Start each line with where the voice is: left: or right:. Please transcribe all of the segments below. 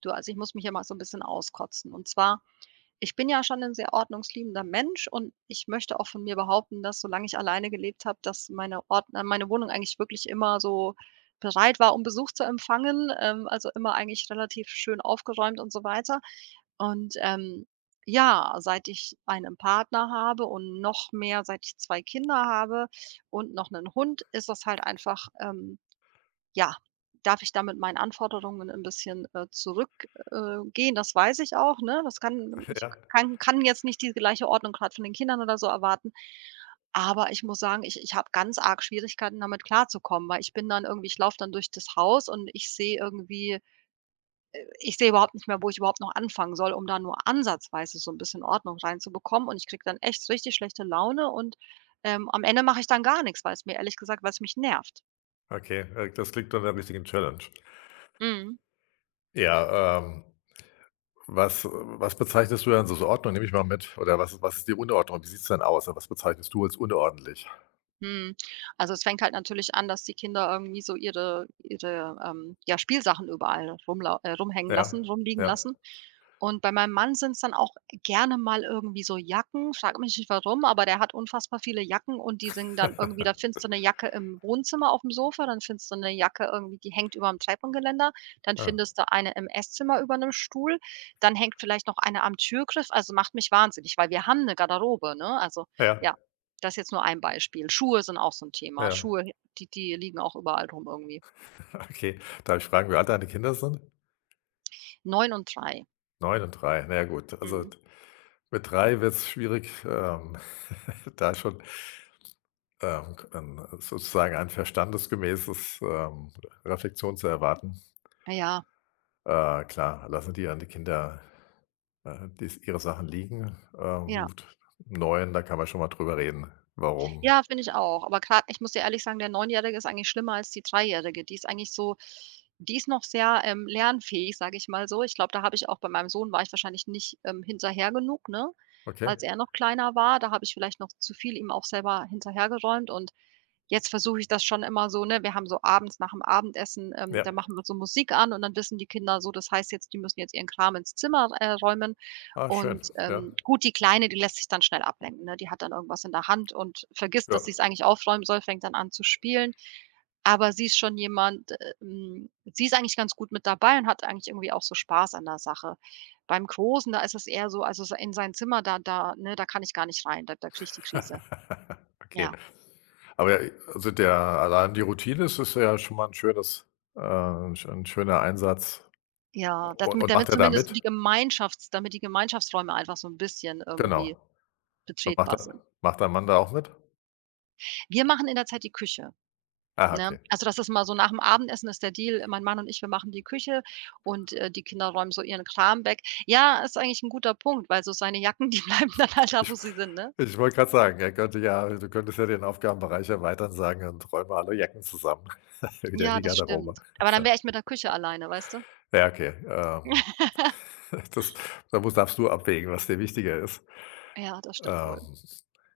right: Du, also ich muss mich ja mal so ein bisschen auskotzen. Und zwar, ich bin ja schon ein sehr ordnungsliebender Mensch und ich möchte auch von mir behaupten, dass solange ich alleine gelebt habe, dass meine Ord meine Wohnung eigentlich wirklich immer so bereit war, um Besuch zu empfangen, also immer eigentlich relativ schön aufgeräumt und so weiter. Und, ähm, ja, Seit ich einen Partner habe und noch mehr, seit ich 2 Kinder habe und noch einen Hund, ist das halt einfach, ja, darf ich da mit meinen Anforderungen ein bisschen, zurück gehen? Das weiß ich auch, ne? Das kann ich
left: Ja,
right: kann kann jetzt nicht die gleiche Ordnung gerade von den Kindern oder so erwarten. Aber ich muss sagen, ich habe ganz arg Schwierigkeiten, damit klarzukommen, weil ich bin dann irgendwie ich laufe dann durch das Haus und ich sehe irgendwie ich sehe überhaupt nicht mehr, wo ich überhaupt noch anfangen soll, um da nur ansatzweise so ein bisschen Ordnung reinzubekommen. Und ich kriege dann echt richtig schlechte Laune und am Ende mache ich dann gar nichts, weil es mir ehrlich gesagt weil es mich nervt.
left: okay, das klingt nach 'ner richtigen Challenge.
right: Mhm.
left: Ja, was bezeichnest du denn so als Ordnung? Nehme ich mal mit. Oder was ist die Unordnung? Wie sieht's denn aus? Was bezeichnest du als unordentlich?
right: Mhm. Also, es fängt halt natürlich an, dass die Kinder irgendwie so ihre ja, Spielsachen überall rumlau rumhängen
left: Ja,
right: lassen, rumliegen
left: ja.
right: lassen. Und bei meinem Mann sind es dann auch gerne mal irgendwie so Jacken. Frag mich nicht warum, aber der hat unfassbar viele Jacken und die sind dann irgendwie da findest du eine Jacke im Wohnzimmer auf dem Sofa, dann findest du eine Jacke irgendwie, die hängt über dem Treppengeländer, dann
left: Ja,
right: findest du eine im Esszimmer über einem Stuhl, dann hängt vielleicht noch eine am Türgriff. Also, macht mich wahnsinnig, weil wir haben eine Garderobe, ne? Also,
left: ja,
right: ja, das ist jetzt nur ein Beispiel. Schuhe sind auch so 'n Thema.
left: ja.
right: Schuhe, die liegen auch überall rum irgendwie.
left: Okay. Darf ich fragen, wie alt deine Kinder sind?
right: 9 und 3.
left: 9 und 3. Na ja, gut. Also,
right: Mhm.
left: d Mit drei wird es schwierig, da schon, ein sozusagen ein verstandesgemäßes, Reflexion zu erwarten.
right: Ja,
left: Klar, lassen die dann die Kinder, dies ihre Sachen liegen.
right: ja.
left: Gut, 9, da kann man schon mal drüber reden, warum.
right: Ja, finde ich auch. Aber grad ich muss dir ehrlich sagen, der Neunjährige ist eigentlich schlimmer als die Dreijährige. Die ist eigentlich so, die ist noch sehr, lernfähig, sage ich mal so. Ich glaube, da habe ich auch bei meinem Sohn war ich wahrscheinlich nicht, hinterher genug, ne?
left: Okay,
right: Als er noch kleiner war, da habe ich vielleicht noch zu viel ihm auch selber hinterhergeräumt und jetzt versuche ich das schon immer so, ne? Wir haben so abends nach dem Abendessen,
left: ja.
right: da machen wir so Musik an und dann wissen die Kinder so, das heißt jetzt, die müssen jetzt ihren Kram ins Zimmer, räumen.
left: Ah, schön, ja,
right: Gut, die Kleine, die lässt sich dann schnell ablenken, ne? Die hat dann irgendwas in der Hand und vergisst,
left: ja.
right: dass sie es eigentlich aufräumen soll, fängt dann an zu spielen. Aber sie ist schon jemand, sie ist eigentlich ganz gut mit dabei und hat eigentlich irgendwie auch so Spaß an der Sache. Beim Großen, da ist es eher so, also, s in sein Zimmer, da ne, da kann ich gar nicht rein, da kriege ich die Krise.
left: Okay.
right: Ja.
left: Aber, also, der allein die Routine ist ja schon mal ein schönes 'n schöner Einsatz.
right: Ja,
left: U
right: damit
left: und
right: damit
left: macht er da
right: zumindest so
left: mit?
right: die Gemeinschafts damit die Gemeinschaftsräume einfach so ein bisschen
left: Genau.
right: irgendwie
left: Und
right: betretbar sind.
left: macht dein Mann da auch mit?
right: Wir machen in der Zeit die Küche,
left: Ah,
right: ne?
left: okay.
right: Also, das ist mal so nach dem Abendessen ist der Deal, mein Mann und ich, wir machen die Küche und, die Kinder räumen so ihren Kram weg. Ja, ist eigentlich ein guter Punkt, weil so seine Jacken, die bleiben dann halt da,
left: Ich
right: wo sie sind, ne?
left: ich wollte gerade sagen, er könnte ja, du könntest ja den Aufgabenbereich erweitern, sagen: „Und räum mal alle Jacken zusammen, wieder in
right: Ja,
left: die
right: das
left: Garderobe.“
right: stimmt. Aber dann wäre ich mit der Küche alleine, weißt du?
left: Ja, okay, das da musst darfst du abwägen, was dir wichtiger ist.
right: Ja, das stimmt
left: Ähm,
right: wohl.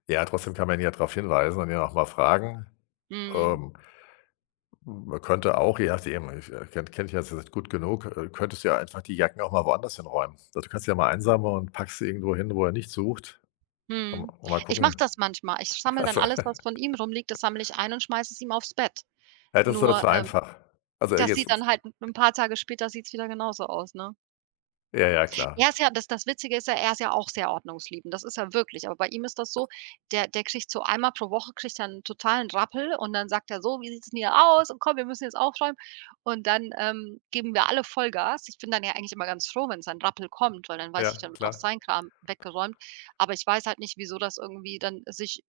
left: ja, trotzdem kann man ihn ja darauf hinweisen und ihn auch mal fragen.
right: Mhm,
left: Ähm, man könnte auch, je nachdem, ich, kenne ich jetzt nicht gut genug, könntest du ja einfach die Jacken auch mal woanders hinräumen. Also, du kannst sie ja mal einsammeln und packst sie irgendwo hin, wo er nicht sucht.
right: mhm.
left: Und mal
right: Ich mache
left: gucken.
right: das manchmal. Ich sammle dann
left: Also,
right: alles, was von ihm rumliegt, das sammle ich ein und schmeiße es ihm aufs Bett.
left: ja, das ist aber
right: Nur,
left: zu
right: ähm
left: einfach. Also,
right: Das
left: jetzt
right: sieht dann halt 'n paar Tage später sieht's wieder genauso aus, ne?
left: ja, ja, klar.
right: Er ist ja das das Witzige ist ja, er ist ja auch sehr ordnungsliebend, das ist er wirklich, aber bei ihm ist das so, der kriegt so einmal pro Woche kriegt er 'n totalen Rappel und dann sagt er so: „Wie sieht's 'n hier aus? Und komm, wir müssen jetzt aufräumen.“ Und dann, geben wir alle Vollgas. Ich bin dann ja eigentlich immer ganz froh, wenn ein Rappel kommt, weil dann weiß
left: Ja,
right: ich, dann wird auch
left: klar.
right: sein Kram weggeräumt. Aber ich weiß halt nicht, wieso das irgendwie dann sich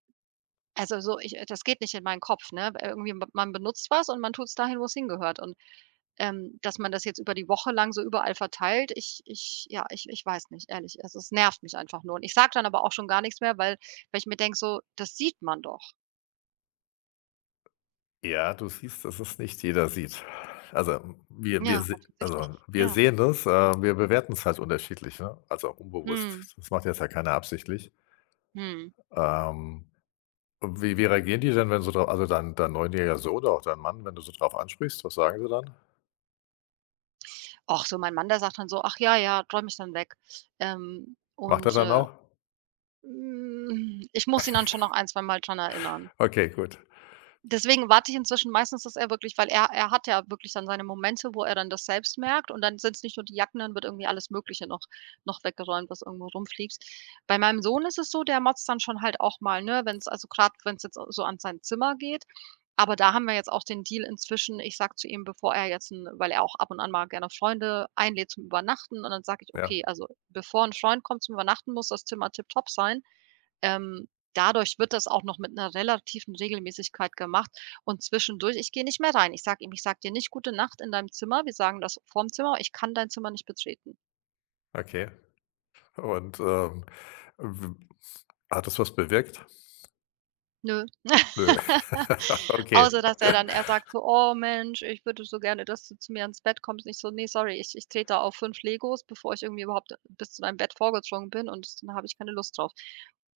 right: also so ich das geht nicht in meinen Kopf, ne? Irgendwie man benutzt was und man tut's dahin, wo's hingehört und dass man das jetzt über die Woche lang so überall verteilt, ich ja, ich weiß nicht, ehrlich. Also, es nervt mich einfach nur. Und ich sage dann aber auch schon gar nichts mehr, weil weil ich mir denke so: „Das sieht man doch.“
left: Ja, du siehst, dass es nicht jeder sieht. Also,
right: Ja, offensichtlich.
left: also, wir
right: Ja.
left: sehen das, wir bewerten es halt unterschiedlich, ne? Also, unbewusst.
right: Mhm,
left: Das macht jetzt ja keiner absichtlich.
right: mhm.
left: Ähm Und wie reagieren die denn, wenn so drauf, also, dein neunjähriger Sohn oder auch dein Mann, wenn du so drauf ansprichst, was sagen sie dann?
right: Och, so mein Mann, der sagt dann so: „Ach ja, ja, räum ich dann weg.“ Ähm,
left: Macht er
right: und,
left: dann
right: äh,
left: auch?
right: ich muss ihn dann schon noch ein, zwei Mal dran erinnern.
left: Okay, gut.
right: Deswegen warte ich inzwischen meistens, dass er wirklich weil er hat ja wirklich dann seine Momente, wo er dann das selbst merkt und dann sind es nicht nur die Jacken, dann wird irgendwie alles Mögliche noch weggeräumt, was irgendwo rumfliegt. Bei meinem Sohn ist es so, der motzt dann schon halt auch mal, ne, wenn es also gerade wenn es jetzt so an sein Zimmer geht. Aber da haben wir jetzt auch den Deal inzwischen, ich sage zu ihm, bevor er jetzt 'n weil er auch ab und an mal gerne Freunde einlädt zum Übernachten und dann sage ich:
left: Ja,
right: „Okay, also bevor ein Freund kommt zum Übernachten, muss das Zimmer tipptopp sein.“ ähm, Dadurch wird das auch noch mit einer relativen Regelmäßigkeit gemacht und zwischendurch ich gehe nicht mehr rein. Ich sage ihm: „Ich sage dir nicht gute Nacht in deinem Zimmer.“ Wir sagen das vorm Zimmer: „Ich kann dein Zimmer nicht betreten.“
left: okay. Und, w hat das was bewirkt?
right: Nö.
left: Nö.
right: Außer
left: Okay.
right: dass er dann er sagt so: „Oh Mensch, ich würde so gerne, dass du zu mir ins Bett kommst.“ Nicht so: nee, sorry, ich trete auf 5 Legos, bevor ich irgendwie überhaupt bis zu deinem Bett vorgedrungen bin und dann habe ich keine Lust drauf.“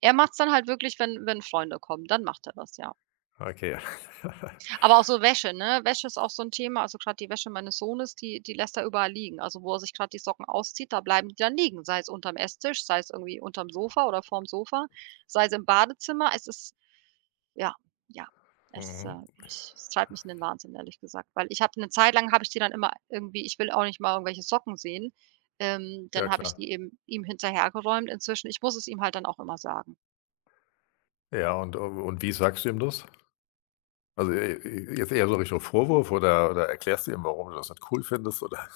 right: Er macht es dann halt wirklich, wenn Freunde kommen, dann macht er das, ja.
left: Okay.
right: Aber auch so Wäsche, ne? Wäsche ist auch so 'n Thema. Also, grad die Wäsche meines Sohnes, die lässt er überall liegen. Also, wo er sich grad die Socken auszieht, da bleiben die dann liegen, sei es unterm Esstisch, sei es irgendwie unterm Sofa oder vorm Sofa, sei es im Badezimmer. Es ist ja, ja,
left: Mhm.
right: ich es treibt mich in den Wahnsinn, ehrlich gesagt, weil ich habe 'ne Zeit lang habe ich die dann immer irgendwie ich will auch nicht mal irgendwelche Socken sehen, dann
left: Ja,
right: habe ich
left: klar.
right: die eben ihm hinterhergeräumt. Inzwischen ich muss es ihm halt dann auch immer sagen.
left: Ja, und wie sagst du ihm das? Also, e e Jetzt eher so Richtung Vorwurf oder erklärst du ihm, warum du das nicht cool findest, oder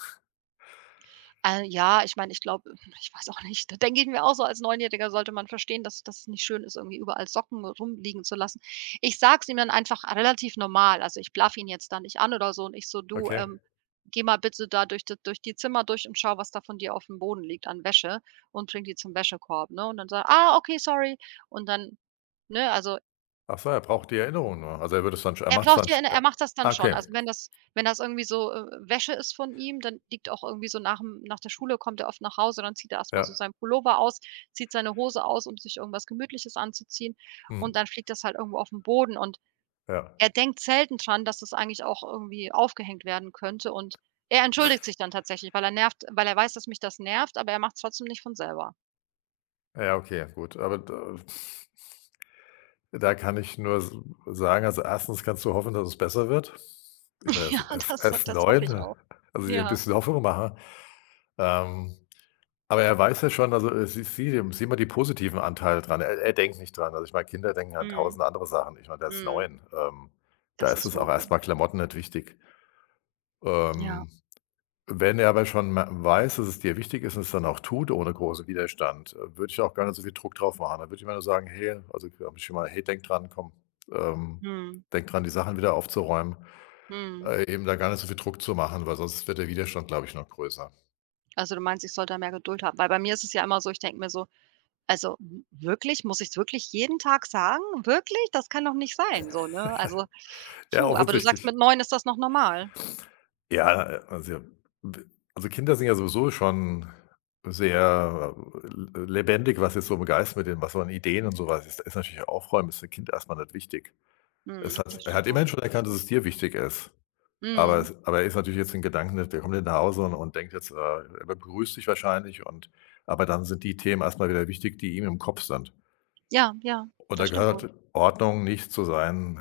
right: Ja, ich meine, ich glaube ich weiß auch nicht, da denke ich mir auch so, als Neunjähriger sollte man verstehen, dass das nicht schön ist, irgendwie überall Socken rumliegen zu lassen. Ich sage es ihm dann einfach relativ normal. Also, ich blaffe ihn jetzt da nicht an oder so und ich so: „Du,
left: okay.
right: geh mal bitte da durch die Zimmer durch und schau, was da von dir auf dem Boden liegt an Wäsche und bring die zum Wäschekorb“, ne? Und dann sagt „Ah, okay, sorry.“ Und dann ne, also
left: Ach so, er braucht die Erinnerung nur. Also, er
right: er
left: macht es
right: braucht
left: dann
right: ja
left: sch
right: 'ne er
left: ja.
right: macht das dann
left: Ah,
right: schon.
left: okay.
right: Also, wenn das irgendwie so, Wäsche ist von ihm, dann liegt auch irgendwie so nach'm nach der Schule kommt er oft nach Hause, dann zieht er erst mal so
left: Ja.
right: seinen Pullover aus, zieht seine Hose aus, um sich irgendwas Gemütliches anzuziehen und
left: Mhm.
right: dann fliegt das halt irgendwo auf'n Boden und
left: Ja.
right: er denkt selten dran, dass das eigentlich auch irgendwie aufgehängt werden könnte und er entschuldigt sich dann tatsächlich, weil er nervt weil er weiß, dass mich das nervt, aber er macht's trotzdem nicht von selber.
left: Ja, okay, gut. Aber da da kann ich nur s sagen, also, erstens kannst du hoffen, dass es besser wird. Ich meine, er
right: Ja,
left: ist er ist
right: das
left: er ist
right: das hoffe ich
left: 9,
right: auch.
left: also, dir 'n
right: Ja.
left: bisschen Hoffnung machen. Ähm, aber er weiß ja schon, also, sieh mal die positiven Anteile dran. Er denkt nicht dran. Also, ich meine, Kinder denken an
right: Mhm.
left: 1.000 andere Sachen. Ich meine, der ist
right: Mhm.
left: 9. Da
right: Das
left: ist
right: ist
left: es
right: wohl
left: auch
right: so.
left: erstmal Klamotten nicht wichtig.
right: Ja.
left: Ähm Wenn er aber schon ma weiß, dass es dir wichtig ist und es dann auch tut ohne großen Widerstand, würde ich auch gar nicht so viel Druck drauf machen. Dann würde ich immer nur sagen: „Hey“, also, hab ich schon mal: „Hey, denk dran, komm, ähm,
right: Mhm.
left: denk dran, die Sachen wieder aufzuräumen.“
right: Mhm.
left: Eben da gar nicht so viel Druck zu machen, weil sonst wird der Widerstand, glaube ich, noch größer.
right: Also, du meinst, ich sollte da mehr Geduld haben? Weil bei mir ist es ja immer so, ich denke mir so: „Also, w wirklich? Muss ich es wirklich jeden Tag sagen? Wirklich? Das kann doch nicht sein“, so, ne? Also,
left: Ja,
right: puh, aber du sagst,
left: offensichtlich.
right: mit neun ist das noch normal.
left: Ja, also, Kinder sind ja sowieso schon sehr l lebendig, was jetzt so im Geist mit dem, was so an Ideen und so was ist. Da ist natürlich Aufräumen ist dem Kind erstmal nicht wichtig.
right: Mhm,
left: Es hat
right: das
left: Er hat
right: stimmt wohl.
left: immerhin schon erkannt, dass es dir wichtig ist. Aber
right: Mhm.
left: es aber er ist natürlich jetzt in Gedanken, der kommt jetzt nach Hause und denkt jetzt, er begrüßt dich wahrscheinlich, und aber dann sind die Themen erstmal wieder wichtig, die ihm im Kopf sind.
right: Ja, ja,
left: Und
right: das
left: da
right: stimmt wohl.
left: gehört Ordnung nicht zu seinen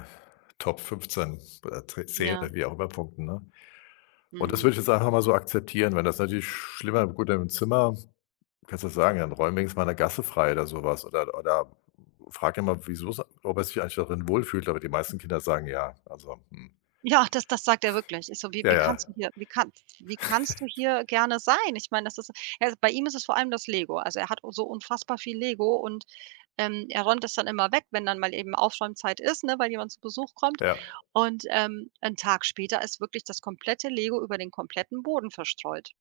left: Top 15 oder 10
right: Ja,
left: oder wie auch immer Punkten, ne? Und das
right: mhm.
left: würde ich jetzt einfach mal so akzeptieren, wenn das natürlich schlimmer, gut, im Zimmer kannst du das sagen, dann räum wenigstens mal eine Gasse frei oder sowas, oder frag ihn mal, wieso's, ob er sich eigentlich darin wohlfühlt, aber die meisten Kinder sagen ja. Also, hm,
right: Ja, das sagt er wirklich. Ich so: „Wie
left: ja,
right: wie
left: ja,
right: kannst du hier wie kannst du hier gerne sein?“ Ich meine, das ist also, bei ihm ist es vor allem das Lego. Also, er hat so unfassbar viel Lego und er räumt das dann immer weg, wenn dann mal eben Aufräumzeit ist, ne, weil jemand zu Besuch kommt.
left: ja.
right: Und, 'n Tag später ist wirklich das komplette Lego über den kompletten Boden verstreut.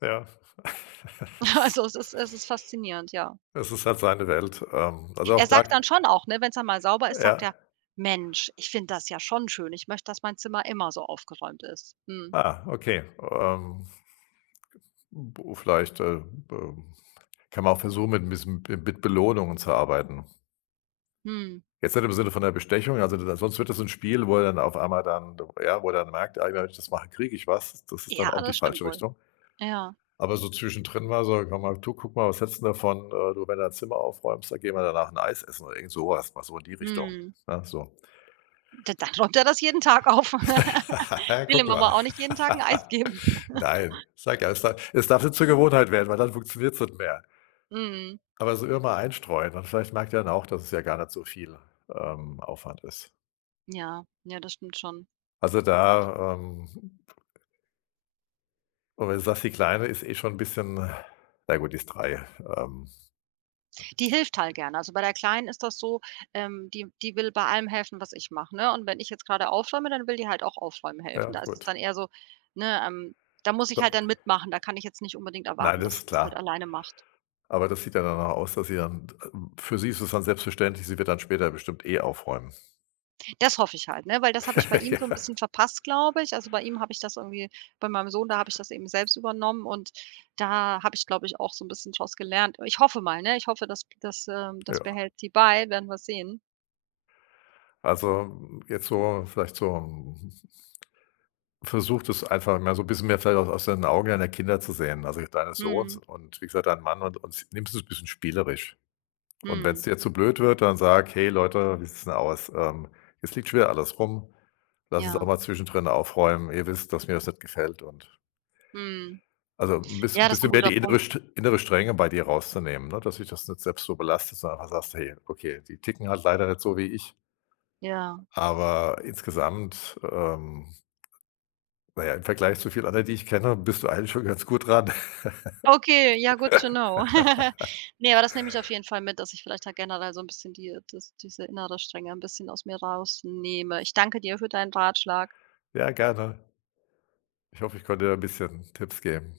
left: Ja.
right: Also, es ist faszinierend, ja.
left: Es ist halt seine Welt. Also auch
right: Er
left: da
right: sagt dann schon auch, ne, wenn's dann mal sauber ist, sagt er:
left: ja.
right: „Mensch, ich finde das ja schon schön. Ich möchte, dass mein Zimmer immer so aufgeräumt ist.“ Mhm.
left: Ah, okay. B vielleicht, ähm, kann man auch versuchen, mit ein bisschen mit Belohnungen zu arbeiten.
right: Mhm.
left: Jetzt nicht im Sinne von der Bestechung, also da sonst wird das ein Spiel, wo er dann auf einmal dann ja, wo er dann merkt: „Ah, ja, wenn ich das mache, kriege ich was.“ Das ist dann
right: Ja,
left: auch die
right: das stimmt
left: falsche
right: wohl.
left: Richtung.
right: Ja.
left: Aber so zwischendrin mal so: „Komm mal, du, guck mal, was hältst du davon, du, wenn du dein Zimmer aufräumst, dann gehen wir danach ein Eis essen“ oder irgend sowas, mal so in die Richtung,
right: Mhm.
left: ne, so.
right: Da dann räumt er das jeden Tag auf. Will
left: Guck
right: ihm aber
left: mal.
right: auch nicht jeden Tag 'n Eis geben.
left: Nein, sag ja, es darf nicht zur Gewohnheit werden, weil dann funktioniert es nicht mehr.
right: Mhm.
left: Aber so immer einstreuen, und vielleicht merkt ihr dann auch, dass es ja gar nicht so viel, Aufwand ist.
right: Ja, ja, das stimmt schon.
left: Also da, und wenn du sagst, die Kleine ist eh schon ein bisschen, na gut, die ist drei. Ähm,
right: Die hilft halt gerne. Also, bei der Kleinen ist das so, die will bei allem helfen, was ich mache, ne? Und wenn ich jetzt grade aufräume, dann will die halt auch aufräumen helfen.
left: ja,
right: Da ist es
left: gut.
right: dann eher so, ne, ähm da muss ich halt dann mitmachen. Da kann ich jetzt nicht unbedingt
left: Nein,
right: erwarten,
left: das
right: dass
left: ist
right: sie's halt
left: klar.
right: alleine macht.
left: Aber das sieht ja dann auch aus, dass sie dann für sie ist es dann selbstverständlich, sie wird dann später bestimmt eh aufräumen.
right: Das hoffe ich halt, ne, weil das habe ich bei ihm
left: Ja,
right: so 'n bisschen verpasst, glaube ich. Also, bei ihm habe ich das irgendwie bei meinem Sohn, da habe ich das eben selbst übernommen und da habe ich, glaube ich, auch so 'n bisschen draus gelernt. Ich hoffe mal, ne? Ich hoffe, das
left: ja.
right: behält sie bei, werden wir sehen.
left: Also, jetzt so vielleicht so versucht es einfach mal so 'n bisschen mehr, vielleicht auch aus den Augen deiner Kinder zu sehen, also deines Sohns
right: Mhm,
left: und wie gesagt, dein Mann, und nimmst es ein bisschen spielerisch. Und wenn
right: mhm,
left: es dir zu blöd wird, dann sag: „Hey Leute, wie sieht's denn aus? Jetzt liegt schwer alles rum. Lass uns auch
right: ja,
left: mal zwischendrin aufräumen. Ihr wisst, dass mir das nicht gefällt“, und
right: mhm. Ja, das ist 'n
left: bisschen mehr
right: guter
left: die
right: Punkt.
left: Innere Strenge bei dir rauszunehmen, ne, dass sich das nicht selbst so belastet, sondern einfach sagst: „Hey, okay, die ticken halt leider nicht so wie ich.“
right: Ja.
left: Aber insgesamt, na ja, im Vergleich zu vielen anderen, die ich kenne, bist du eigentlich schon ganz gut dran.
right: Okay, ja, good to know. Ne, aber das nehme ich auf jeden Fall mit, dass ich vielleicht da generell so 'n bisschen diese innere Strenge 'n bisschen aus mir rausnehme. Ich danke dir für deinen Ratschlag.
left: Ja, gerne. Ich hoffe, ich konnte dir ein bisschen Tipps geben.